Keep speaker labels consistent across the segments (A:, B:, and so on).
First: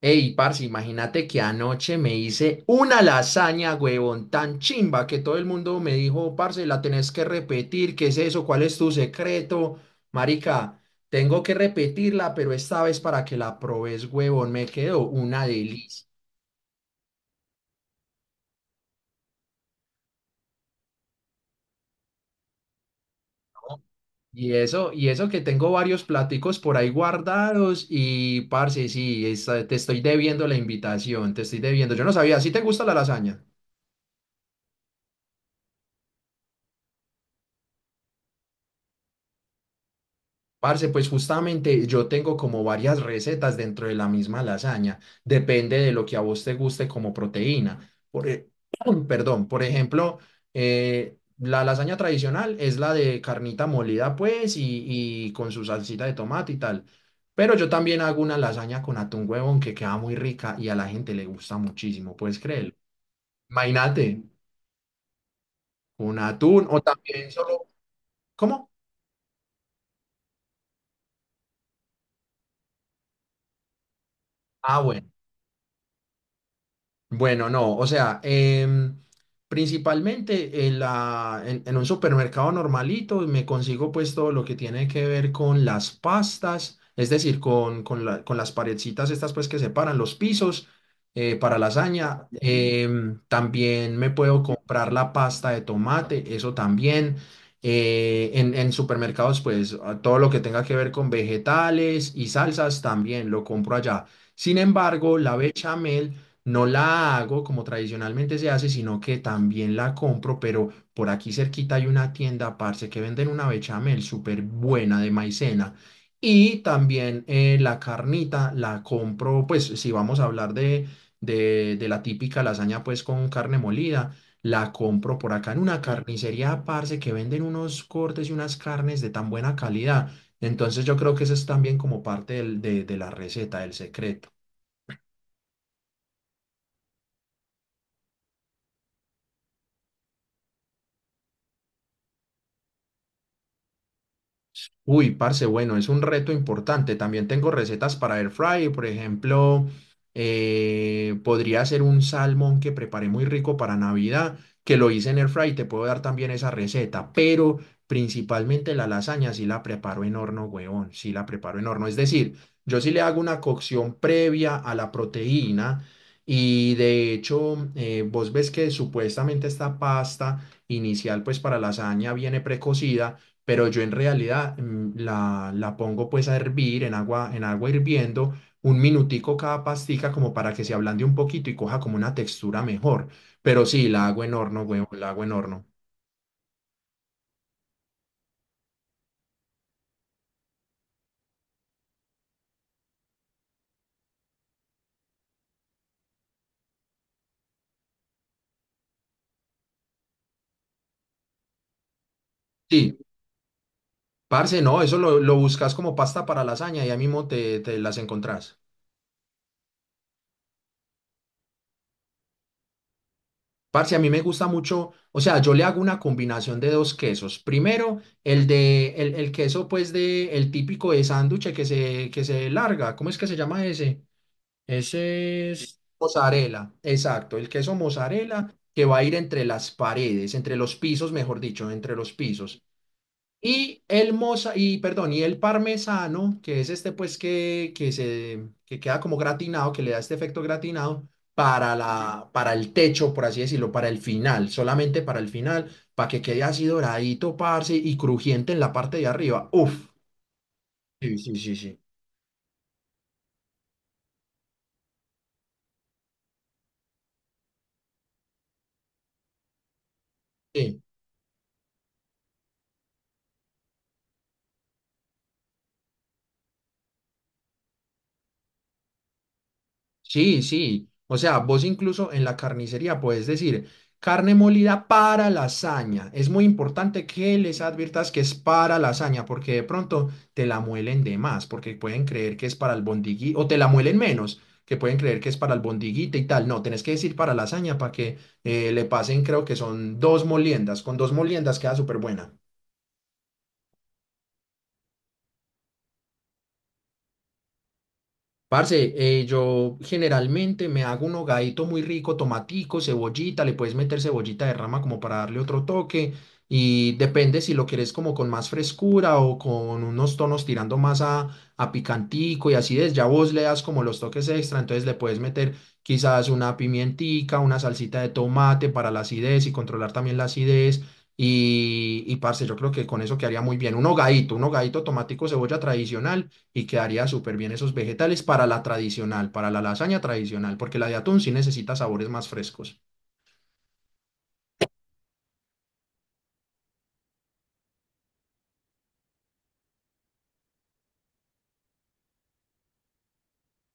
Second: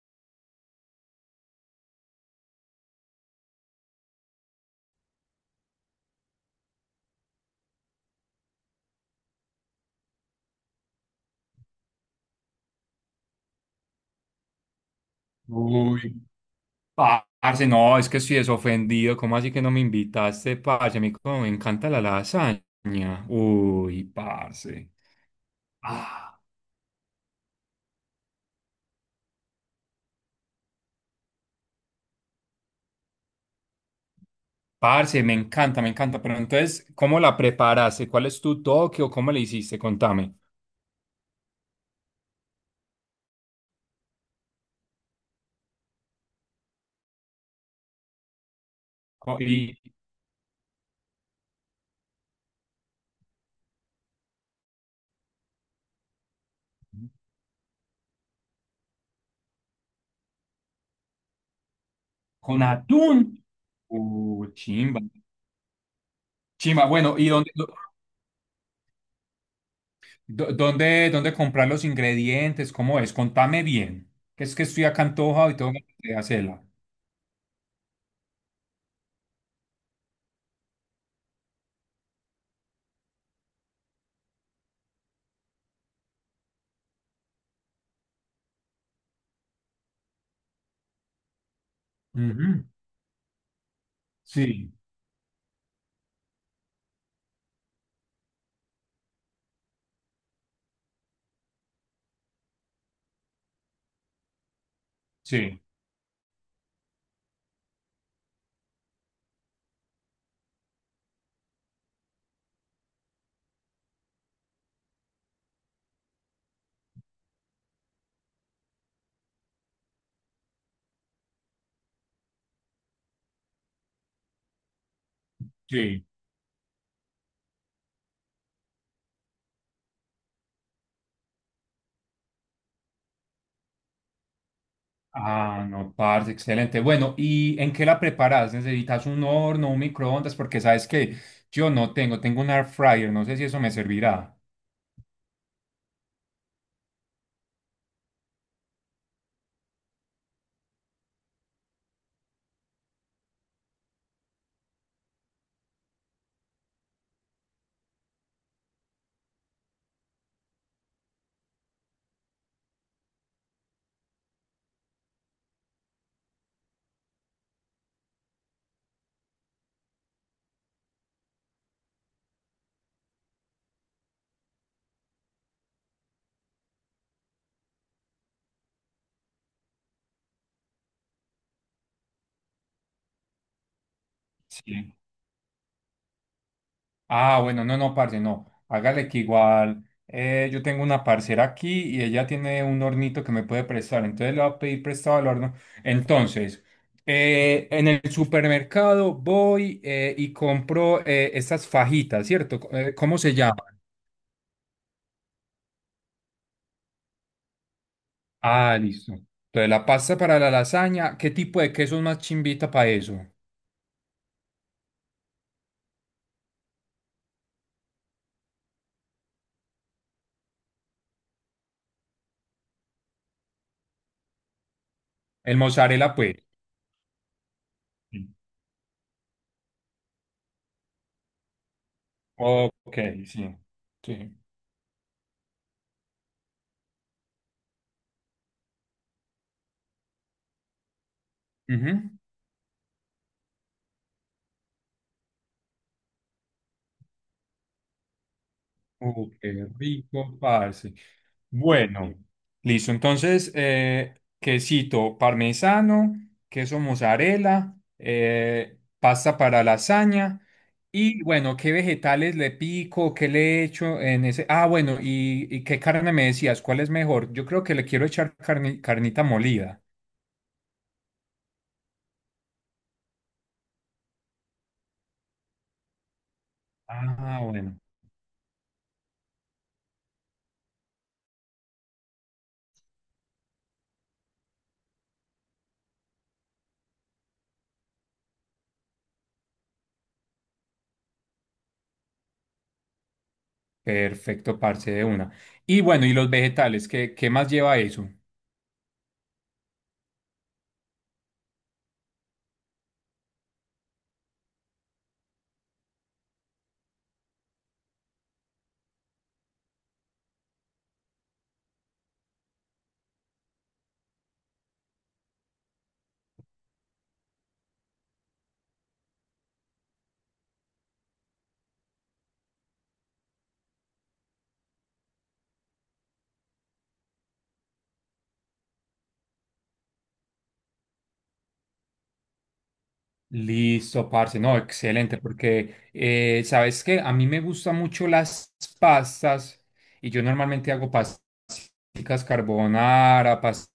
A: Ey, parce, imagínate que anoche me hice una lasaña, huevón, tan chimba que todo el mundo me dijo, parce, la tenés que repetir, ¿qué es eso? ¿Cuál es tu secreto? Marica, tengo que repetirla, pero esta vez para que la probes, huevón, me quedó una delicia.
B: Uy, parce, no, es que estoy desofendido. ¿Cómo así que no me invitaste, parce? A mí como me encanta la lasaña.
A: ¿No?
B: Uy,
A: Y
B: parce.
A: eso, y eso que tengo varios
B: Ah,
A: platicos por ahí guardados y, parce, sí, te estoy debiendo la invitación, te estoy debiendo. Yo no sabía, ¿sí te gusta la lasaña?
B: parce, me encanta, me encanta. Pero entonces, ¿cómo la preparaste? ¿Cuál es tu toque o cómo le hiciste? Contame.
A: Parce, pues justamente yo tengo como varias recetas dentro de la misma lasaña. Depende de lo que a vos te guste como proteína.
B: Co-
A: Perdón, por
B: y-
A: ejemplo, la lasaña tradicional es la de carnita molida, pues, y con su salsita de tomate y tal. Pero yo también hago una lasaña con atún, huevón, que queda muy rica y a la gente le gusta muchísimo, ¿puedes
B: ¿Con
A: creerlo?
B: atún?
A: Imagínate,
B: Uy, chimba.
A: con atún o
B: Chimba, bueno, ¿y
A: también
B: dónde,
A: solo. ¿Cómo?
B: dó- dónde, dónde comprar los ingredientes? ¿Cómo es? Contame bien. Que es que
A: Ah,
B: estoy acá
A: bueno.
B: antojado y tengo que hacerla.
A: Bueno, no, o sea, principalmente en un supermercado normalito me consigo pues todo lo que tiene que ver con las pastas, es decir, con las paredcitas estas pues que separan los pisos, para lasaña.
B: Ujú,
A: También me puedo
B: sí,
A: comprar la pasta de tomate, eso también. En supermercados pues a todo lo que tenga que ver con vegetales y salsas también lo compro allá. Sin embargo, la
B: sí.
A: bechamel no la hago como tradicionalmente se hace, sino que también la compro, pero por aquí cerquita hay una tienda, parce, que venden una bechamel súper buena de maicena. Y también, la carnita la compro, pues si vamos a hablar de la típica lasaña, pues con carne molida, la compro por acá en una
B: Sí.
A: carnicería, parce, que venden unos cortes y unas carnes de tan buena calidad. Entonces yo creo que eso es también como parte de la receta, del secreto.
B: Ah, no, parce, excelente. Bueno, ¿y en qué la preparas? ¿Necesitas un horno, un microondas? Porque sabes que yo no tengo, tengo un air fryer, no sé si eso me servirá.
A: Uy, parce, bueno, es un reto importante. También tengo recetas para air fry, por ejemplo, podría hacer un salmón que preparé muy rico para Navidad, que lo hice en air fry, te puedo dar también esa receta, pero principalmente la lasaña sí la preparo en horno, huevón, sí la preparo en horno. Es decir, yo sí le hago una cocción previa a la proteína y de hecho, vos ves que supuestamente esta pasta inicial pues para lasaña viene precocida, pero yo en realidad la pongo pues a hervir en agua hirviendo un minutico cada pastica como para que se ablande un poquito y coja como una textura mejor. Pero sí, la hago en horno, huevo,
B: Sí.
A: la hago en horno.
B: Ah, bueno, no, no, parce, no. Hágale que igual yo tengo una parcera aquí y ella tiene un hornito que me puede prestar, entonces le voy a pedir prestado el horno. Entonces, en el supermercado voy y compro estas fajitas, ¿cierto?
A: Sí,
B: ¿Cómo se llama?
A: parce, no, eso lo buscas como pasta para lasaña y ahí mismo te las encontrás.
B: Ah, listo. Entonces, la pasta para la lasaña, ¿qué tipo de queso es más chimbita para eso?
A: Parce, a mí me gusta mucho, o sea, yo le hago una combinación de dos quesos. Primero, el queso pues, de, el típico de sándwich que se larga, ¿cómo es que se llama ese? Ese
B: El
A: es
B: mozzarella, pues.
A: mozzarella, exacto, el queso
B: Sí.
A: mozzarella que va a ir entre las paredes, entre los pisos, mejor dicho, entre los pisos.
B: Ok, sí.
A: Y el
B: Sí.
A: moza, y perdón, y el parmesano, que es este pues que queda como gratinado, que le da este efecto gratinado para
B: Ujú.
A: la para el techo, por así decirlo, para el final, solamente para el final, para que quede así doradito, parce, y crujiente en la parte de arriba.
B: Qué
A: Uf.
B: rico, parce.
A: Sí, sí, sí, sí.
B: Bueno, listo. Entonces, quesito parmesano, queso mozzarella, pasta para lasaña.
A: Sí.
B: Y bueno, ¿qué vegetales le pico? ¿Qué le echo en ese? Ah, bueno, ¿y qué carne me decías? ¿Cuál es mejor? Yo creo que le quiero echar carnita molida.
A: Sí, sí. O sea, vos incluso en la carnicería puedes decir carne molida para lasaña. Es muy importante que
B: Ah,
A: les
B: bueno.
A: adviertas que es para lasaña, porque de pronto te la muelen de más, porque pueden creer que es para el bondigui, o te la muelen menos, que pueden creer que es para el bondigüita y tal. No, tenés que decir para lasaña para que, le pasen, creo que son dos moliendas. Con dos moliendas queda súper buena.
B: Perfecto, parce, de una. Y bueno, ¿y los vegetales? ¿Qué más lleva eso?
A: Parce, yo generalmente me hago un hogadito muy rico, tomatico, cebollita, le puedes meter cebollita de rama como para darle otro toque, y depende si lo quieres como con más frescura o con unos tonos tirando más a picantico, y así es, ya vos le das como los toques extra, entonces le puedes meter quizás una pimientica, una salsita de tomate para la acidez y controlar también la acidez, y parce, yo creo que con eso quedaría muy bien, un hogadito tomatico, cebolla tradicional, y quedaría súper bien esos vegetales para la tradicional, para la lasaña tradicional, porque la de atún sí necesita sabores más frescos.
B: Listo, parce. No, excelente, porque sabes que a mí me gustan mucho las pastas y yo normalmente hago pastas carbonara, pastas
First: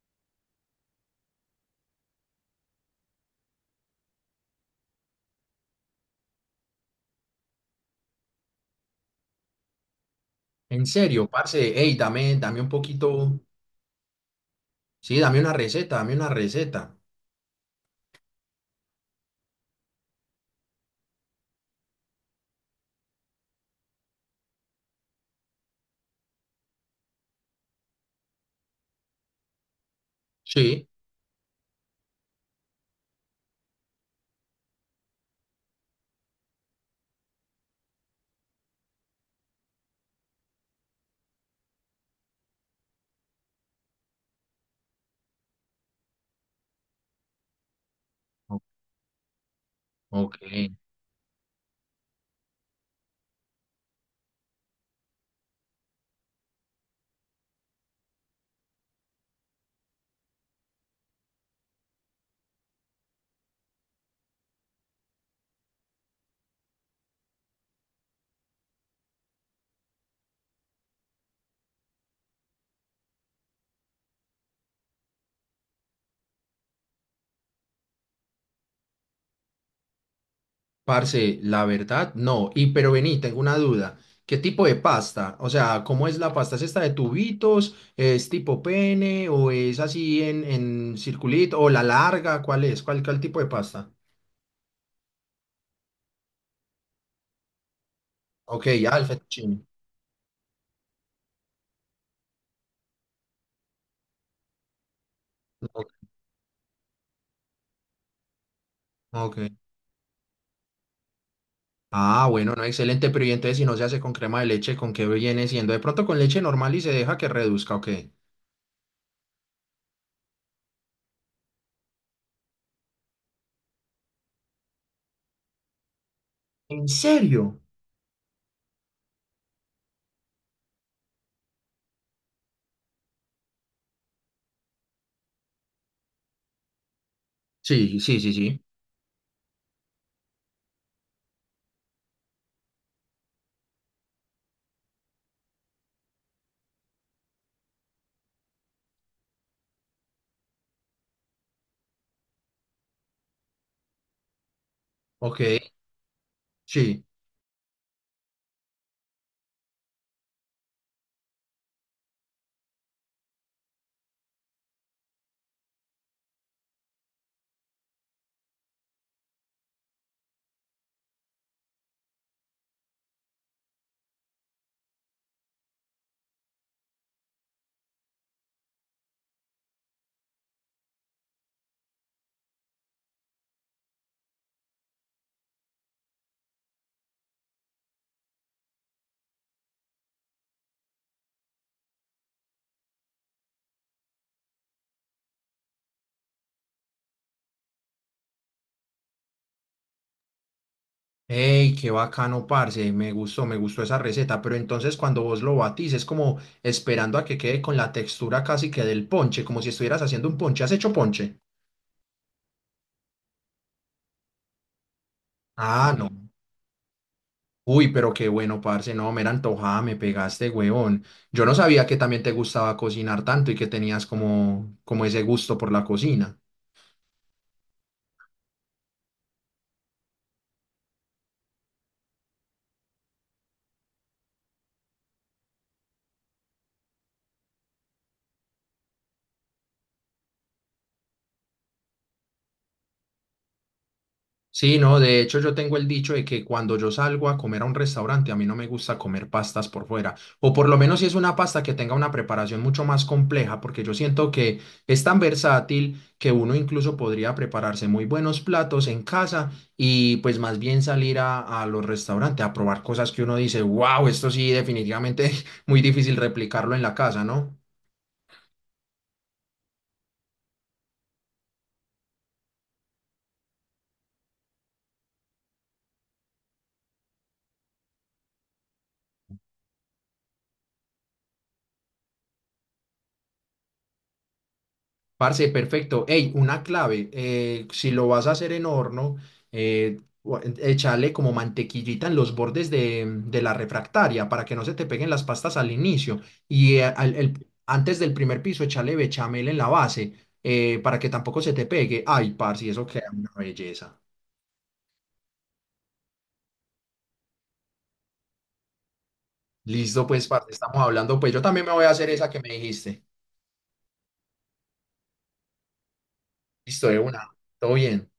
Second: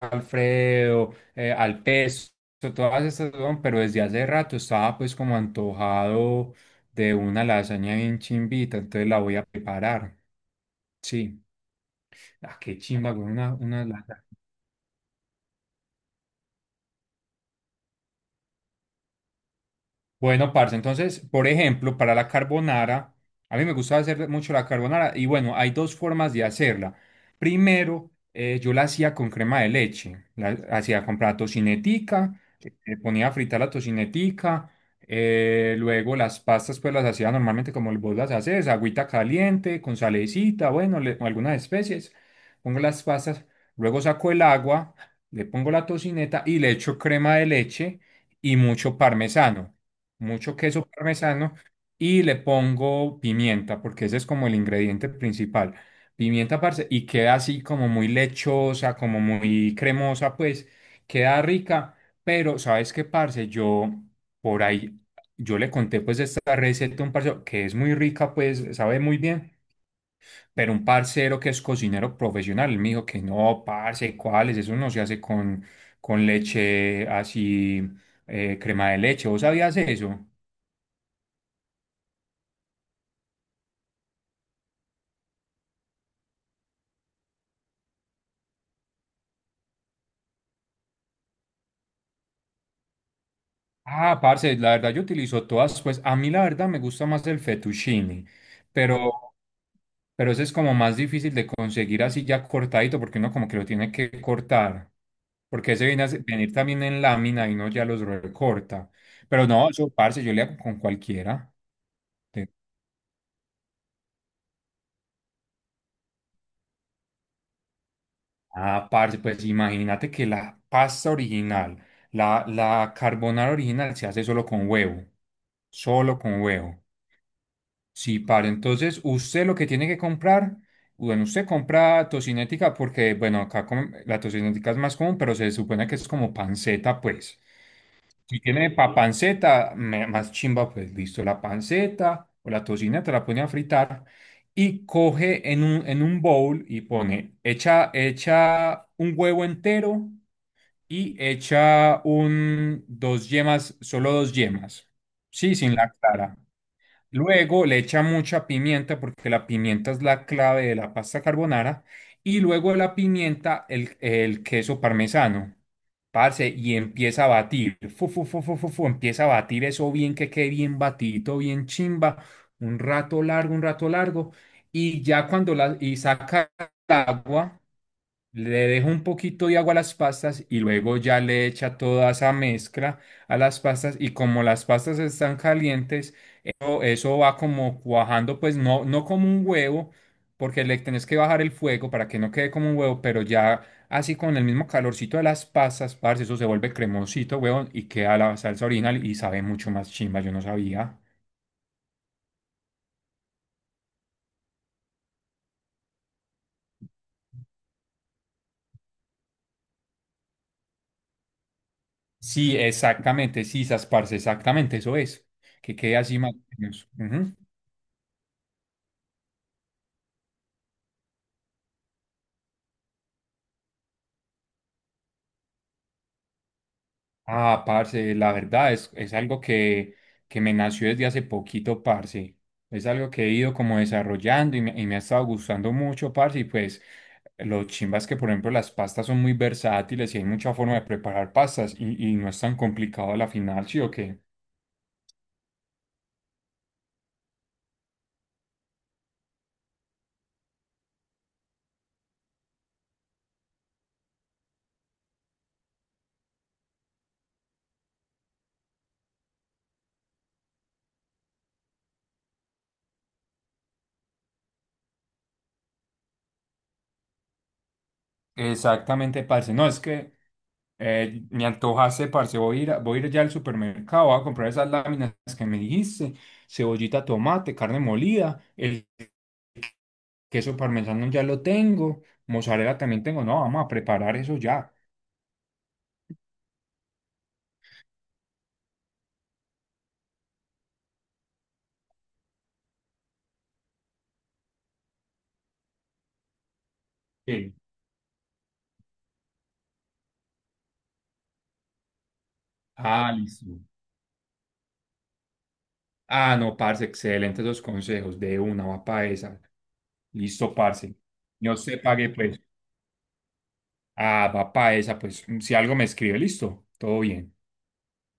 B: Alfredo, al pesto, todas estas, weón, pero desde hace rato estaba pues como antojado de una lasaña bien chimbita, entonces la voy a preparar.
A: En serio,
B: Sí.
A: parce, hey, dame,
B: Ah,
A: dame un
B: qué chimba, con
A: poquito,
B: una lasaña.
A: sí, dame una receta, dame una receta.
B: Bueno, parce, entonces, por ejemplo, para la carbonara, a mí me gusta hacer mucho la carbonara y bueno, hay dos formas de hacerla. Primero, yo la hacía con crema de leche, la
A: Sí.
B: hacía comprar tocinetica, ponía a fritar la tocinetica, luego las pastas pues las hacía normalmente como vos las haces, agüita caliente, con salecita, bueno, o algunas especies, pongo las pastas, luego saco el agua, le pongo la tocineta y le echo crema de leche y
A: O-
B: mucho parmesano,
A: Ok.
B: mucho queso parmesano y le pongo pimienta, porque ese es como el ingrediente principal. Pimienta, parce, y queda así como muy lechosa, como muy cremosa, pues queda rica, pero ¿sabes qué, parce? Yo por ahí, yo le conté pues esta receta a un parcero que es muy rica, pues sabe muy bien. Pero un parcero que es cocinero profesional, él me dijo que no, parce, ¿cuáles? Eso no se hace con leche así, crema de leche. ¿Vos sabías eso?
A: Parce, la verdad, no. Y pero vení, tengo una duda. ¿Qué tipo de pasta? O sea, ¿cómo es la pasta? ¿Es esta de tubitos? ¿Es tipo pene? ¿O es así en circulito? ¿O la larga? ¿Cuál es? ¿Cuál tipo de pasta?
B: Ah, parce, la verdad yo utilizo todas, pues a mí la verdad me gusta más el fettuccine,
A: Ok, ya, el
B: pero,
A: fettuccine.
B: pero ese es como más difícil de conseguir así ya cortadito, porque uno como que lo tiene que cortar, porque ese
A: Ok.
B: viene venir también en lámina y uno ya los recorta. Pero
A: Ok.
B: no, eso, parce, yo le hago con cualquiera.
A: Ah,
B: Te-
A: bueno, no, excelente, pero y entonces si no se hace con crema de leche, ¿con qué viene siendo? De pronto con leche normal y se deja que reduzca, ¿o qué?
B: Ah, parce, pues imagínate que la pasta original, la carbonara original se hace solo con huevo, solo con huevo.
A: ¿En serio?
B: Sí, para entonces usted lo que tiene que comprar, bueno, usted compra tocinética porque, bueno, acá la tocinética es más común, pero se supone que es como panceta, pues.
A: Sí, sí, sí,
B: Si
A: sí.
B: tiene pa sí, panceta, más chimba, pues listo, la panceta o la tocineta la pone a fritar y coge en un bowl y pone, echa, echa un huevo entero y echa un, dos yemas, solo dos yemas,
A: Ok,
B: sí, sin la clara.
A: sí.
B: Luego le echa mucha pimienta porque la pimienta es la clave de la pasta carbonara. Y luego de la pimienta, el queso parmesano. Parce, y empieza a batir. Fu, fu, fu, fu, fu, fu, empieza a batir eso bien que quede bien batidito, bien chimba. Un rato largo, un rato largo. Y ya cuando la, y saca el agua, le dejo un poquito de agua a las pastas y luego ya le echa toda esa mezcla a las pastas y como las pastas están calientes, eso va como cuajando, pues no, no como un huevo, porque le tenés que bajar el fuego para que no quede como un huevo, pero ya así con el mismo calorcito de las pastas, parce, eso se vuelve cremosito, huevón, y queda la salsa original y sabe mucho más chimba, yo no sabía.
A: Ey, qué bacano, parce, me gustó esa receta, pero entonces cuando vos lo batís es como esperando a que quede con la textura casi que del ponche, como si estuvieras haciendo un ponche. ¿Has hecho ponche?
B: Sí, exactamente, sí, sas, parce, exactamente, eso es, que
A: Ah,
B: quede
A: no.
B: así más o menos. Ujú.
A: Uy, pero qué bueno, parce, no, mera antojada, me pegaste, huevón. Yo no sabía que también te gustaba cocinar tanto y que tenías como ese gusto por la cocina.
B: Ah, parce, la verdad es algo que me nació desde hace poquito, parce. Es algo que he ido como desarrollando y me ha estado gustando mucho, parce. Y pues lo chimbas que, por ejemplo, las pastas son muy versátiles y hay mucha forma de preparar pastas y no es tan complicado a la final, ¿sí o qué?
A: Sí, no, de hecho yo tengo el dicho de que cuando yo salgo a comer a un restaurante, a mí no me gusta comer pastas por fuera, o por lo menos si es una pasta que tenga una preparación mucho más compleja, porque yo siento que es tan versátil que uno incluso podría prepararse muy buenos platos en casa, y pues más bien salir a los restaurantes a probar cosas que uno dice, wow, esto sí definitivamente es muy difícil replicarlo en la casa, ¿no?
B: Exactamente, parce. No, es que me antojaste, parce. Voy a ir, voy a ir ya al supermercado, voy a comprar esas láminas que me dijiste, cebollita, tomate, carne molida, el queso parmesano ya lo tengo, mozzarella también tengo. No, vamos a preparar eso ya.
A: Parce, perfecto. Ey, una clave, si lo vas a hacer en horno, eh, échale como mantequillita en los bordes de la refractaria para que no se te peguen las pastas al inicio. Y
B: Sí.
A: antes del primer piso, échale bechamel en la base, para que tampoco se te pegue. Ay, parce, eso queda
B: Ah,
A: una
B: listo.
A: belleza.
B: Ah, no, parce, excelentes los consejos. De una, va pa' esa.
A: Listo, pues, parce,
B: Listo,
A: estamos
B: parce.
A: hablando. Pues yo
B: Yo
A: también me
B: se
A: voy a hacer
B: pague,
A: esa que
B: pues.
A: me dijiste.
B: Ah, va pa' esa, pues. Si algo me escribe, listo.
A: Listo, de
B: Todo
A: una.
B: bien.
A: Todo bien.